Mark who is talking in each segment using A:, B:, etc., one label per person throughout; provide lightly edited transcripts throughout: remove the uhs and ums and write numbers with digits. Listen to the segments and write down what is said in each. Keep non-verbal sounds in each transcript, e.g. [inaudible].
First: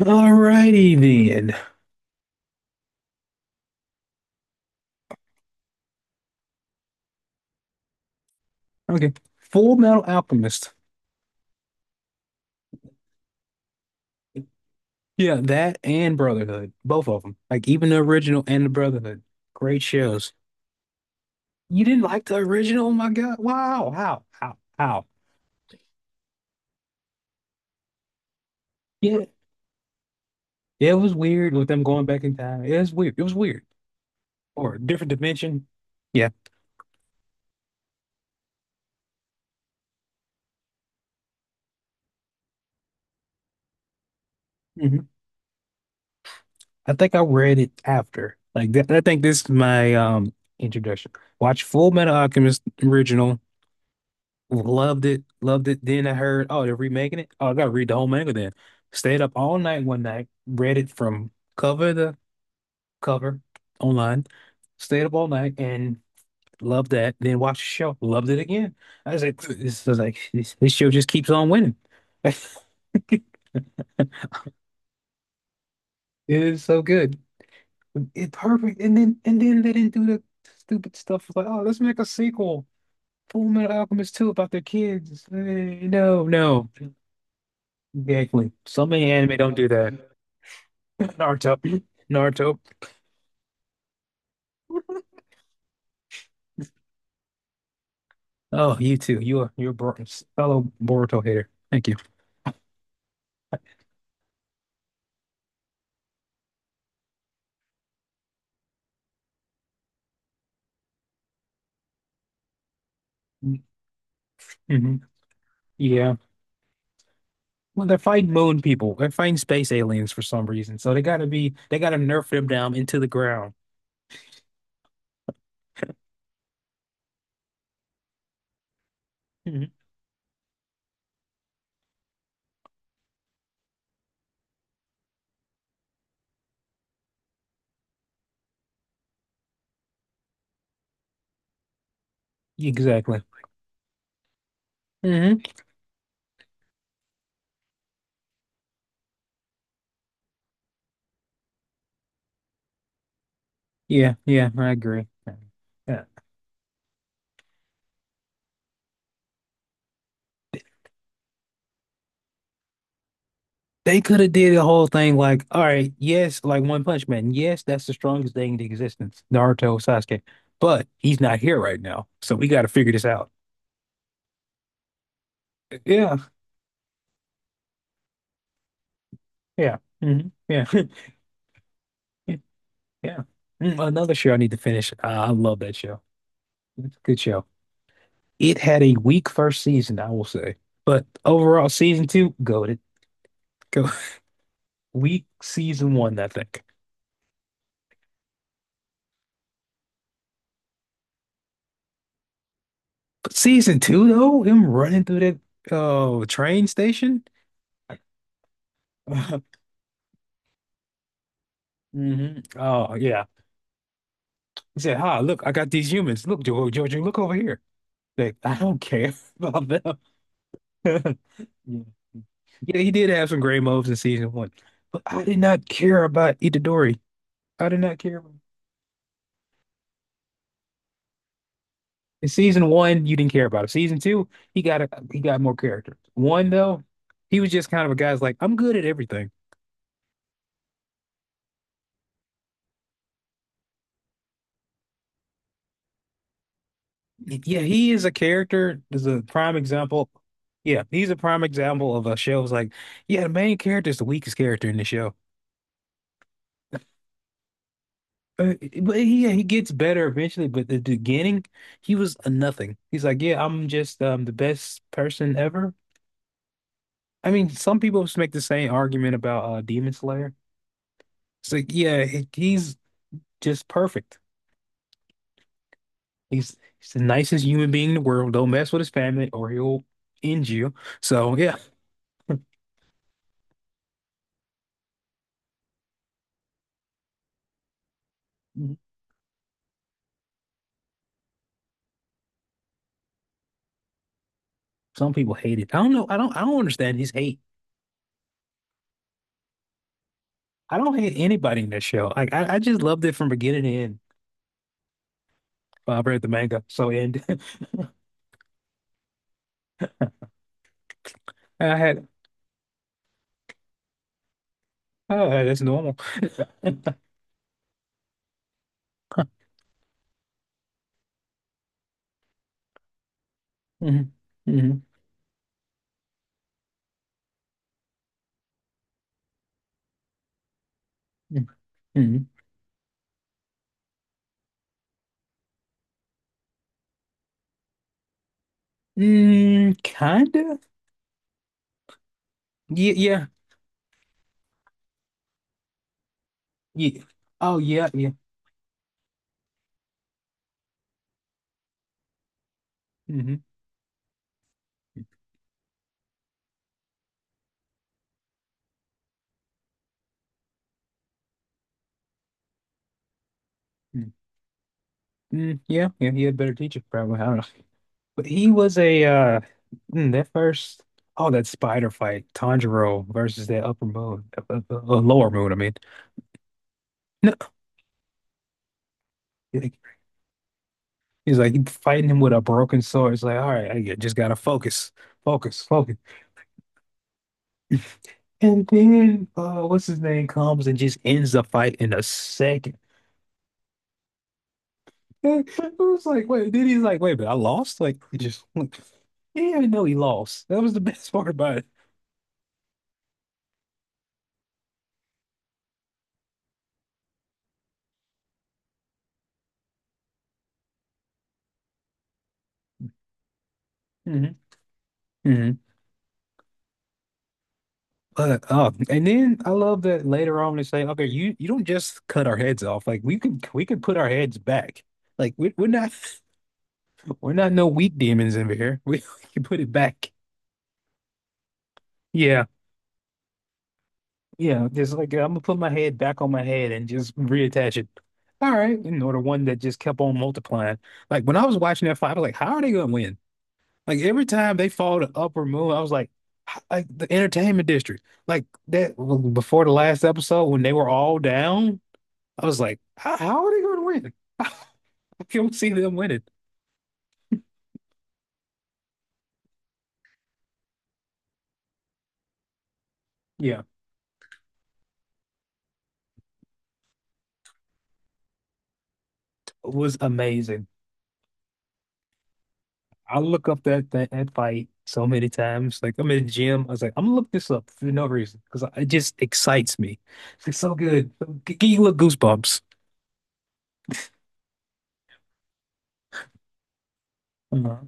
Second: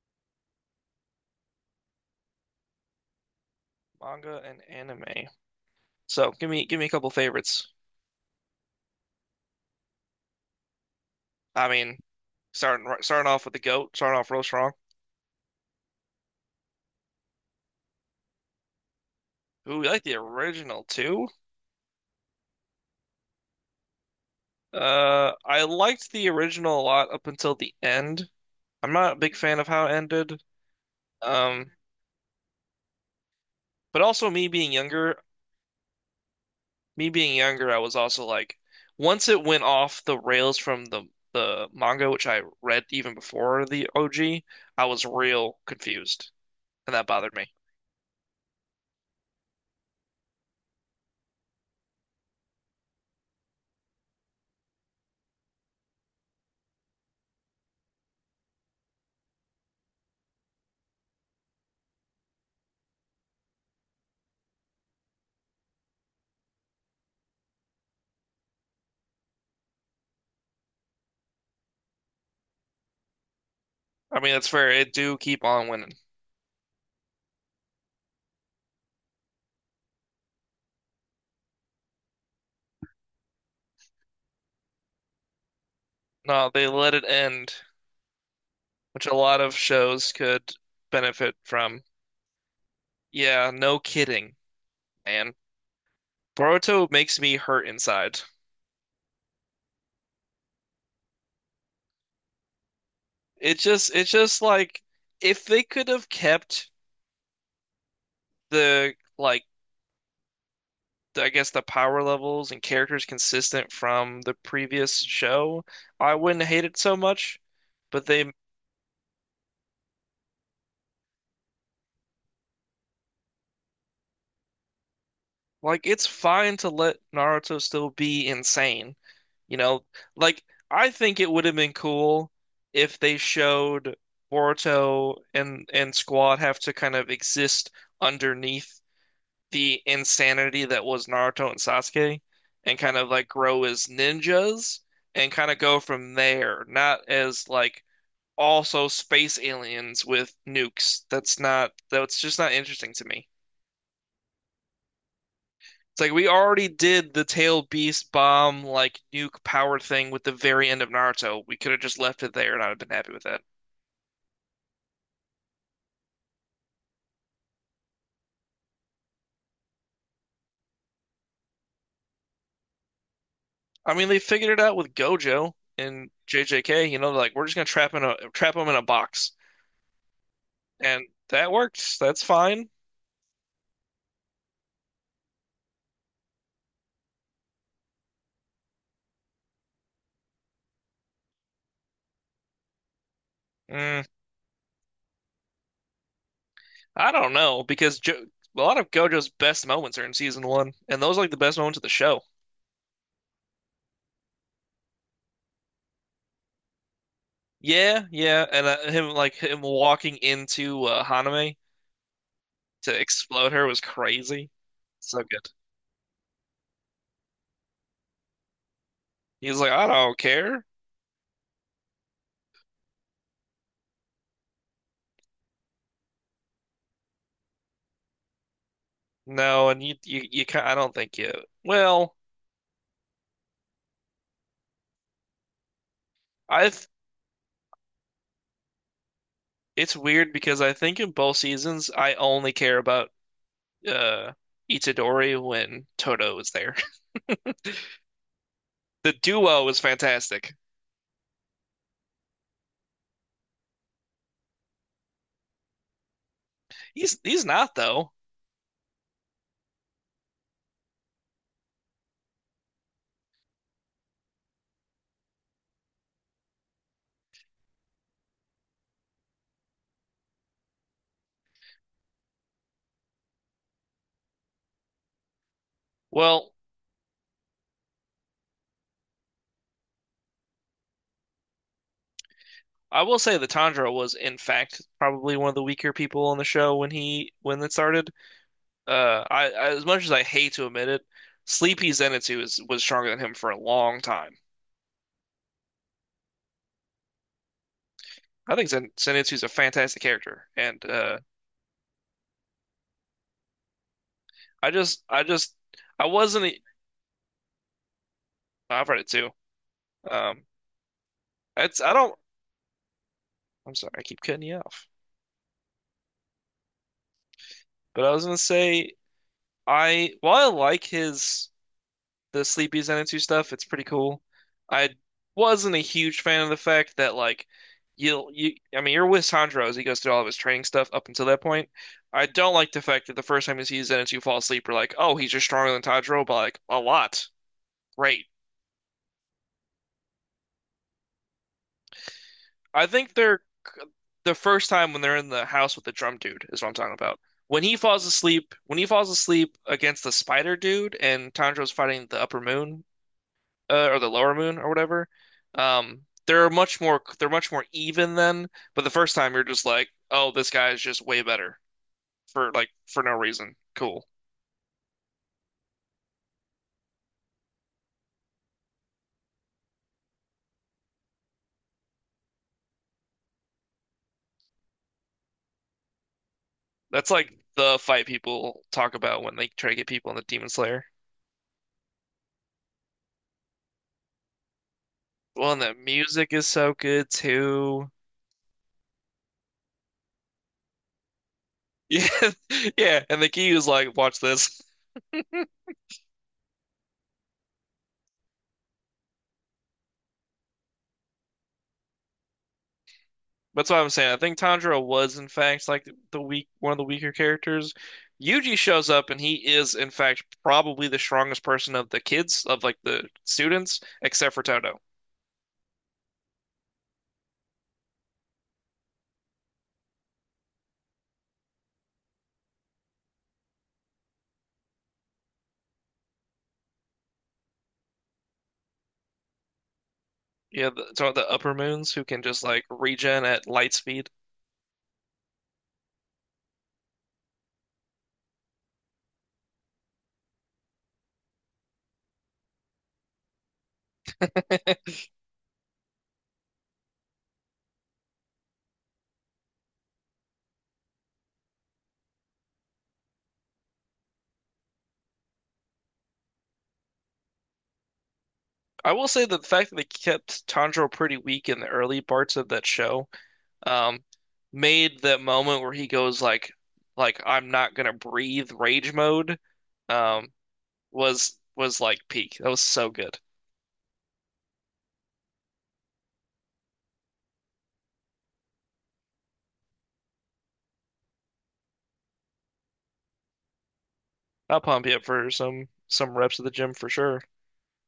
A: Alrighty then.
B: Manga and anime. So give me a couple favorites.
A: Okay. Full Metal Alchemist.
B: I mean, starting off with the goat, starting off real strong.
A: Yeah, that and Brotherhood. Both of them. Like even the original and the Brotherhood. Great
B: Ooh, you like the
A: shows.
B: original too?
A: You didn't like the original? Oh my God. Wow. How? How? How?
B: I liked the original a lot up until the end. I'm not a
A: Yeah.
B: big fan of how it ended.
A: It was weird with
B: Um,
A: them going back in time. It was weird. It was weird.
B: but also
A: Or a different dimension. Yeah.
B: me being younger, I was also like, once it went off the rails from the manga, which I read even before the OG, I
A: Hmm.
B: was real confused,
A: I
B: and that
A: think I
B: bothered me.
A: read it after. Like that, I think this is my introduction. Watch Full Metal Alchemist original, loved it, loved it. Then I heard, oh, they're remaking it. Oh, I gotta read the whole manga then. Stayed up all night one night, read it from cover to cover online. Stayed up all night and loved that. Then watched the show, loved it again. I was like, this is like this show just keeps on winning. [laughs]
B: I mean, that's fair. It do keep on winning.
A: It is so good. It's perfect. And then they didn't do the stupid stuff like, oh, let's make a sequel, Full Metal Alchemist 2 about their kids. Eh, no,
B: No, they
A: no.
B: let it end,
A: Exactly. So
B: which
A: many
B: a
A: anime
B: lot of
A: don't do that.
B: shows could
A: [laughs]
B: benefit
A: Naruto.
B: from.
A: Naruto.
B: Yeah, no kidding, man. Boruto makes me hurt inside.
A: Oh, you too. You are fellow Boruto hater. Thank you.
B: It's just like if they could have kept the like, I guess the power levels and characters consistent from the previous
A: Hmm.
B: show, I
A: Yeah.
B: wouldn't hate it so much.
A: Well, they're
B: But
A: fighting
B: they
A: moon people. They're fighting space aliens for some reason. So they gotta nerf them down into the ground.
B: Like it's fine to let Naruto still be insane. You
A: Hmm.
B: know, like I think it would have been cool if they showed Boruto and Squad have to kind of exist underneath the insanity that was Naruto and Sasuke and kind of
A: Exactly.
B: like grow as ninjas and
A: Hmm.
B: kind of go from there, not as like also space aliens with nukes. That's just not interesting to me.
A: Yeah, yeah, I agree.
B: It's
A: Yeah.
B: like we already did the tail beast bomb like nuke power thing with the very end of Naruto. We could have just left it there and I'd have been happy with that.
A: They could have did the whole thing like, all right, yes, like One Punch Man. Yes, that's the strongest thing in existence, Naruto Sasuke. But he's not here right now. So we gotta figure this out.
B: I mean, they figured it out with Gojo and
A: Yeah,
B: JJK. You know, like we're just gonna trap them in a box,
A: yeah, hmm, yeah,
B: and
A: [laughs]
B: that worked. That's fine.
A: yeah. Another show I need to finish. I love that show. It's a good show. It had a weak first season, I will say, but overall, season two, goated. Go
B: Mm,
A: [laughs] weak season one, I think.
B: I don't know because jo a lot of Gojo's best moments are in season one, and those are like the best moments of the show.
A: But season two, though, him running through that train station.
B: Yeah, yeah, and him
A: [laughs]
B: like him walking into Haname
A: Hmm. Oh
B: to
A: yeah,
B: explode her was crazy.
A: he said,
B: So
A: "Hi, look,
B: good.
A: I got these humans. Look, Jojo, look over here." Like, I don't care [laughs]
B: He was
A: about
B: like, I
A: them.
B: don't care.
A: [laughs] Yeah. Yeah, he did have some great moves in season one, but I did not care about Itadori. I did not care about him.
B: No, and you can I don't think you. Well,
A: In season one, you didn't care about him. Season two, he got more character. One
B: I
A: though,
B: th
A: he was just kind of a guy's like, I'm good at everything.
B: It's weird because I think in both seasons I only care about uh Itadori when Toto is there. [laughs]
A: Yeah, he is a character. Is
B: The
A: a prime
B: duo is
A: example.
B: fantastic.
A: Yeah, he's a prime example of a show. It's like, yeah, the main character is the weakest character in the show.
B: He's not though.
A: Uh, but he yeah, he gets better eventually. But at the beginning, he was a nothing. He's like, yeah, I'm just the best person ever. I mean, some people just make the same argument about Demon Slayer. It's like, yeah, he's just perfect.
B: Well,
A: He's the nicest human being in the world. Don't mess with his family or he'll end you. So yeah,
B: I will say that Tanjiro was in fact probably one of the weaker people on the show when it started. I as much as I hate to admit it, Sleepy Zenitsu was stronger than him for a long time.
A: some people hate it. I don't know. I don't. I don't understand his hate.
B: I think Zenitsu's a fantastic character,
A: I
B: and
A: don't hate anybody in that show. Like I just loved it from beginning to end.
B: I just, I just,
A: Well, I
B: I
A: read the
B: wasn't. E-
A: manga, so end. [laughs]
B: I've read it too. Um,
A: I
B: it's I
A: had
B: don't. I'm sorry, I keep cutting you off.
A: Oh, that's normal. [laughs]
B: But I was gonna say, I while I like his the Sleepy Zenitsu stuff, it's pretty
A: Hmm.
B: cool.
A: Hmm.
B: I wasn't a huge fan of the fact that like you'll you. I mean, you're with Sandro as he goes through all of his training stuff up until that
A: Hmm.
B: point. I
A: Hmm.
B: don't like the fact that the first time you see Zenitsu fall asleep, we're like, oh, he's just stronger than Tanjiro by like a lot. Great.
A: Mm, kinda.
B: I
A: Yeah,
B: think
A: yeah.
B: they're The first time when they're in the house with the drum dude is what I'm talking
A: Yeah.
B: about.
A: Oh yeah, yeah.
B: When he falls asleep against the spider dude and Tanjiro's fighting the upper moon
A: Hmm.
B: or the lower moon or whatever, they're much more even then. But the first time you're just like, oh, this guy is just way better for no reason. Cool.
A: Mm, yeah, yeah, he had a better teacher, probably. I don't know. But he was a mm, that first oh that spider fight, Tanjiro versus that upper moon, lower moon, I mean.
B: That's
A: No,
B: like the fight people talk about when they try to
A: like,
B: get people in the Demon Slayer.
A: he's like fighting him with a broken sword. It's like, all right, I just gotta focus,
B: Well,
A: focus,
B: and the
A: focus.
B: music is so good too.
A: And then what's his name comes and just ends the fight in a
B: Yeah,
A: second.
B: [laughs] yeah. And the key is like, watch this. [laughs]
A: I was like, wait, then he's like, wait, but I lost? Like, he just, [laughs] like, he didn't even know he lost. That was the [laughs] best part about it.
B: That's what I'm saying. I think Tanjiro was in fact like the weaker characters. Yuji shows up and he is in fact probably the strongest person of the kids of like the students, except
A: Hmm.
B: for Toto.
A: Hmm. But, and then I love that later on they say, okay, you don't just cut our heads off. Like, we can put our heads back. Like, we're not, [laughs] we're not no weak demons in here. We, [laughs] we can put it back.
B: Yeah, so the upper moons who can just
A: Yeah.
B: like regen at light speed.
A: Yeah. Just like, I'm gonna put my head back on my head and just reattach it. All right. You know, the one that just kept on multiplying. Like, when I was watching that fight, I was like, how are they gonna win? Like every time they fall
B: [laughs]
A: to Upper Moon, I was like, like the entertainment district, like that before the last episode when they were all down, I was like, how are they going to win? [laughs] I don't see them winning.
B: I will say that the fact that they kept Tanjiro pretty weak in the early parts of that show,
A: Yeah,
B: um, made that moment where he goes like I'm not gonna breathe rage mode,
A: it was
B: um,
A: amazing.
B: was like peak. That was so good.
A: I look up that fight so many times. Like I'm in the gym, I was like, I'm gonna look this up for no reason because it just excites me. It's like so good. Give you little goosebumps.
B: I'll pump you up for some reps at the gym for sure.
A: Uh-huh.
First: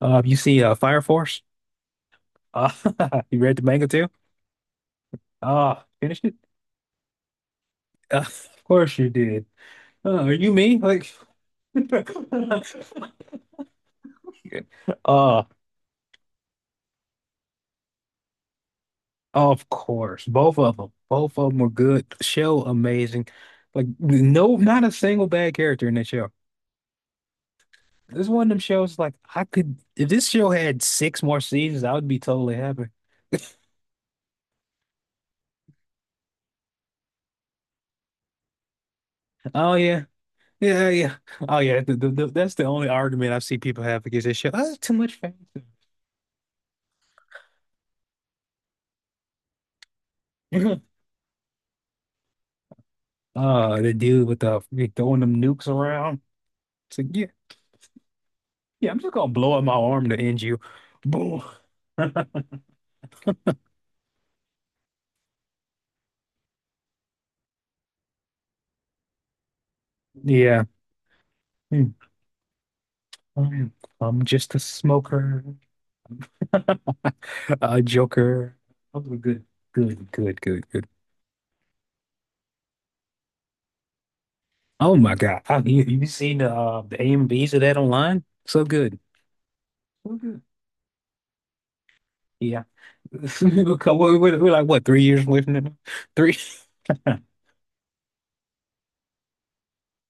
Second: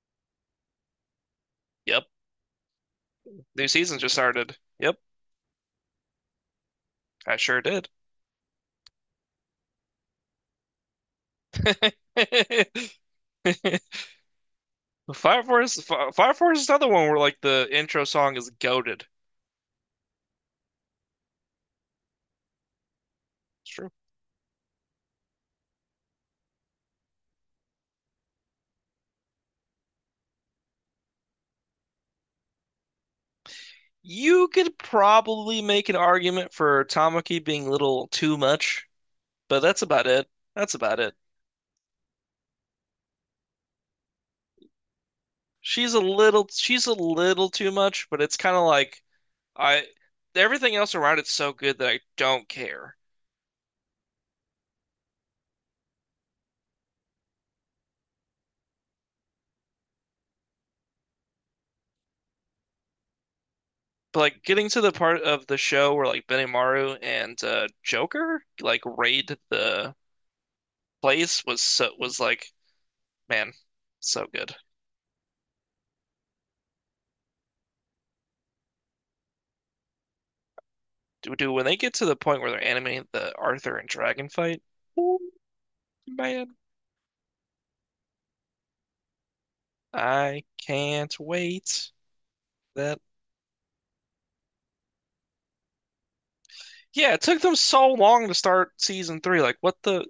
A: You see, Fire Force.
B: Yep.
A: Uh, [laughs] you read the
B: New
A: manga
B: season
A: too?
B: just started. Yep,
A: Ah, finished it?
B: I sure did.
A: Of course you did. Are you me? Like,
B: [laughs]
A: [laughs] uh,
B: Fire Force is another one where like the intro song is goaded.
A: of course, both of them were good. Show amazing.
B: It's
A: Like,
B: true.
A: no, not a single bad character in that show. This is one of them shows. Like, I could if this show had six more seasons, I would be totally happy.
B: You could probably make an argument for Tamaki being a little too much, but
A: Oh
B: that's
A: yeah,
B: about it. That's
A: yeah,
B: about it.
A: yeah. Oh yeah. That's the only argument I see people have against this show. Oh, it's too much fantasy.
B: She's a little too much, but it's kind of like I everything
A: [laughs]
B: else around it's so good that I don't care.
A: The dude with the throwing them nukes around. It's like, yeah, yeah, I'm just gonna blow up my arm to end you. Boom. [laughs]
B: But like getting to the part of the show where like Benimaru and Joker like raid the
A: Yeah.
B: place was
A: Hmm.
B: was like man,
A: I'm I'm
B: so good.
A: just a smoker. [laughs] A joker. Those were good. Good, good, good, good.
B: Do when they get to the point where they're animating the Arthur and Dragon fight?
A: Oh my
B: Ooh,
A: God. Have you seen
B: man,
A: the AMVs of that online? So good. So good.
B: I can't wait.
A: Yeah.
B: That
A: [laughs] We're like what, 3 years away from it now? Three. [laughs]
B: yeah, it took them so long to start season three. Like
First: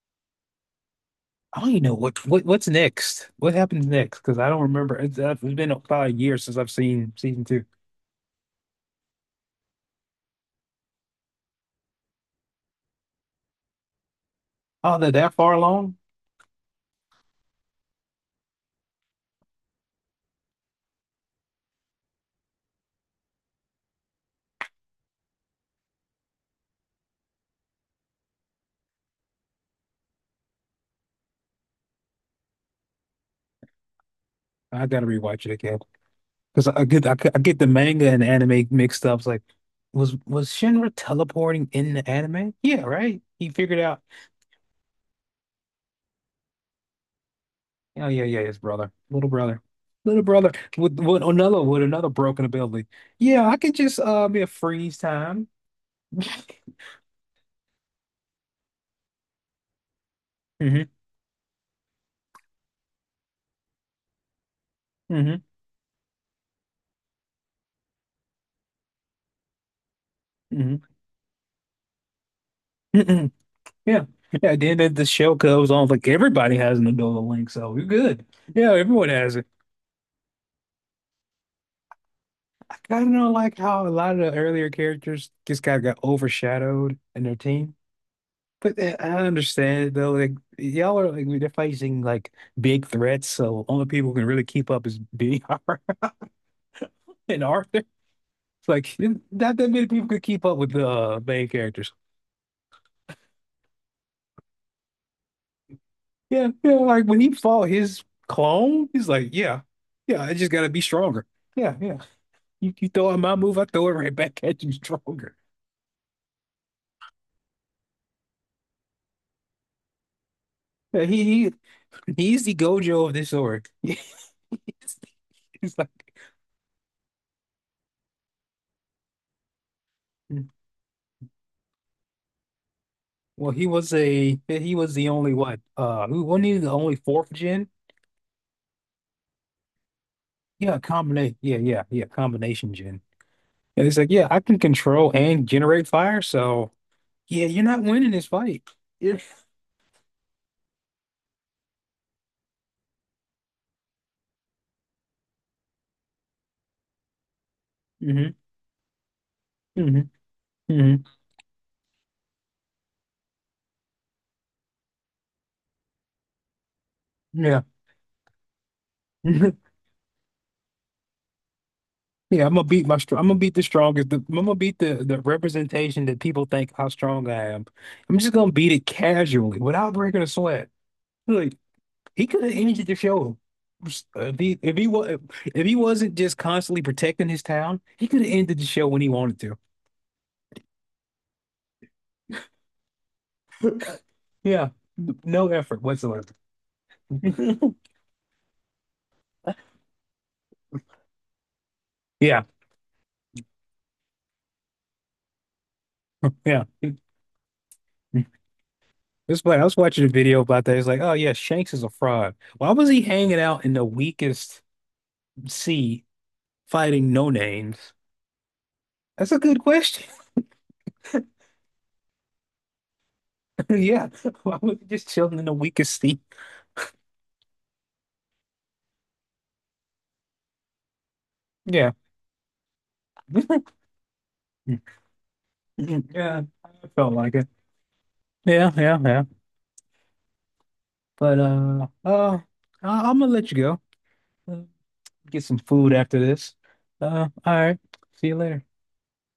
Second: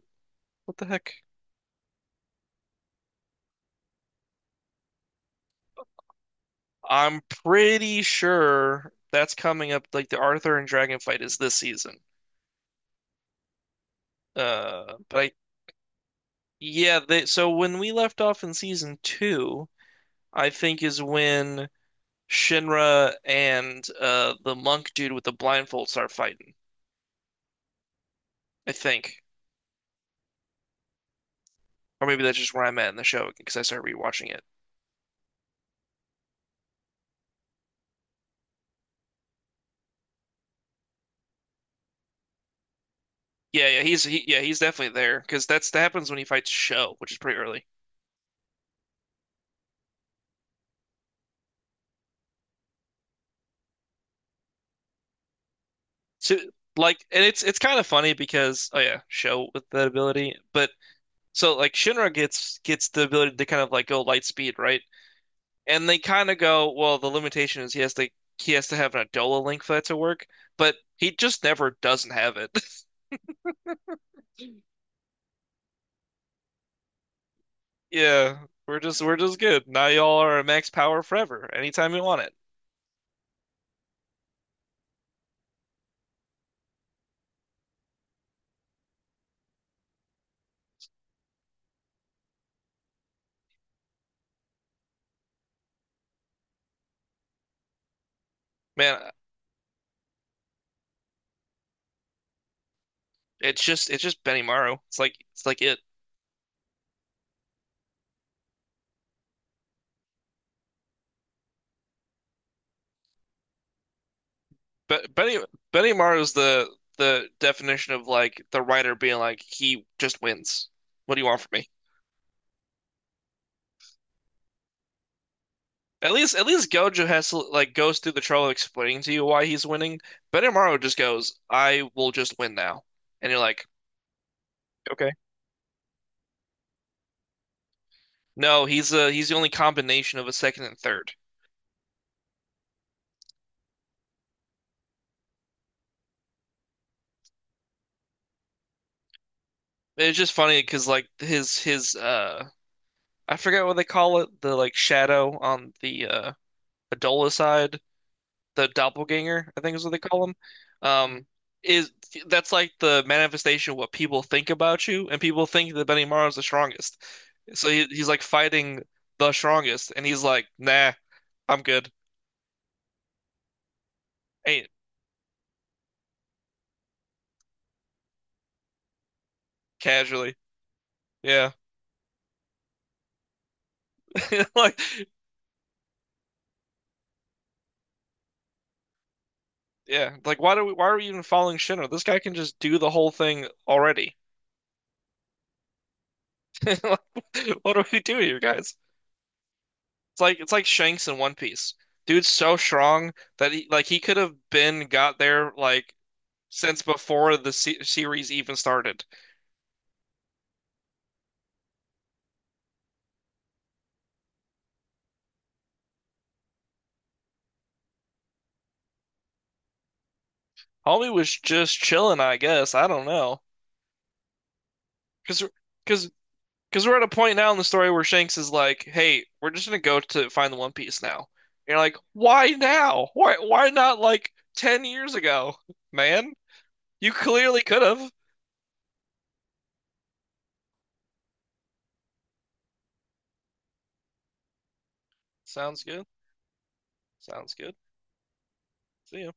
B: what the heck?
A: I don't even know what's next. What happens next? Because I don't remember. It's been about a year since I've seen
B: I'm
A: season two.
B: pretty sure that's coming up. Like the Arthur and Dragon fight is this season.
A: Oh, they're
B: But I
A: that far along?
B: Yeah, so when we left off in season two, I think is when Shinra and the monk dude with the blindfold start fighting. I think, or maybe that's just where I'm at in the show because I started rewatching it.
A: I gotta rewatch it again because I get the manga and anime mixed up. It's like, was Shinra teleporting in the anime? Yeah, right. He
B: Yeah,
A: figured
B: yeah,
A: out.
B: yeah, he's definitely there because that happens when he fights Show, which is pretty early.
A: Oh yeah, yeah, his brother, little brother, little brother with, with another broken ability. Yeah, I can just be a freeze time.
B: So
A: [laughs]
B: like, and it's kind of funny because oh yeah, Show with that ability, but
A: Hmm.
B: so like Shinra gets the ability to kind of like go light speed, right?
A: Hmm.
B: And they kind of go, well, the limitation is he has to have an Adola link for that to work, but he just never doesn't have it. [laughs]
A: Hmm. Yeah. Yeah. Then the shell goes on like everybody has an Ebola link, so we're good.
B: Yeah,
A: Yeah, everyone
B: we're
A: has
B: just
A: it.
B: good. Now y'all are at max power forever, anytime you want it.
A: I kind of don't like how a lot of the earlier characters just kind of got overshadowed in their team. But eh, I understand though, like y'all are like they're facing like big threats, so only people who can really keep up is [laughs] BR and Arthur. It's like
B: Man,
A: not that many people could keep up with the main characters.
B: it's just Benny Maru. It's like it.
A: Yeah, yeah, like when he fought his clone, he's like, yeah, yeah, I just gotta be stronger. Yeah, yeah. You throw at my move, I throw it right back at you
B: But
A: stronger.
B: Benny Maru's the definition of like the writer being like he just wins.
A: Yeah,
B: What do you want from me?
A: He's the Gojo of this org. [laughs] He's like,
B: At least Gojo has to, like goes through the trouble of explaining to you why he's winning. Benny Maru just goes, I will just win now. And you're
A: well,
B: like,
A: he was the
B: Okay.
A: only what? Who wasn't he the only fourth gen?
B: No, he's the only combination of a second
A: Yeah,
B: and third.
A: combination. Yeah, combination gen. And he's like, yeah, I can control and generate fire. So yeah, you're not winning this fight. Yeah.
B: It's just funny because like his I forget what they call it, the like shadow on the Adola side,
A: Hmm.
B: the doppelganger, I think is what they
A: Hmm.
B: call him.
A: Hmm.
B: Um is that's like the manifestation of what people think about you and people think that Benimaru is the strongest.
A: Yeah.
B: So he's like fighting the
A: [laughs]
B: strongest and he's like, "Nah, I'm good."
A: Yeah, I'm gonna beat the strongest. I'm gonna
B: Ain't
A: beat the representation that people think how strong I am. I'm just gonna beat it casually without breaking a
B: casually.
A: sweat.
B: Yeah.
A: Like he could have ended the show
B: [laughs]
A: if
B: Like
A: he was if he wasn't just constantly protecting his town. He could have ended the show when he wanted to.
B: Yeah, like why are we even following Shinra? This guy can just do the whole thing already.
A: Yeah, no effort whatsoever.
B: [laughs] Like,
A: [laughs]
B: what do we do here, guys? It's like Shanks in One Piece. Dude's
A: Yeah,
B: so strong that he could have been got there like
A: yeah.
B: since before the se series even started.
A: It's funny. I was watching a video about that. It's like, oh yeah, Shanks is a fraud. Why was he hanging out in the weakest sea fighting no names? That's a good question.
B: Homie was just chilling, I guess. I don't know.
A: [laughs] Yeah, why was he just chilling
B: Cause,
A: in the weakest
B: cause,
A: seat?
B: cause we're at a point now in the story where Shanks is like, "Hey, we're just gonna go to find the One Piece now." And you're
A: Yeah.
B: like, "Why now? Why
A: [laughs]
B: not like 10 years ago, man?"
A: Yeah, I
B: You
A: felt like it.
B: clearly could have.
A: Yeah, yeah, yeah. But I I'm gonna let you go. Uh, get some
B: Sounds
A: food
B: good.
A: after this. All
B: Sounds good.
A: right. See you later.
B: See ya.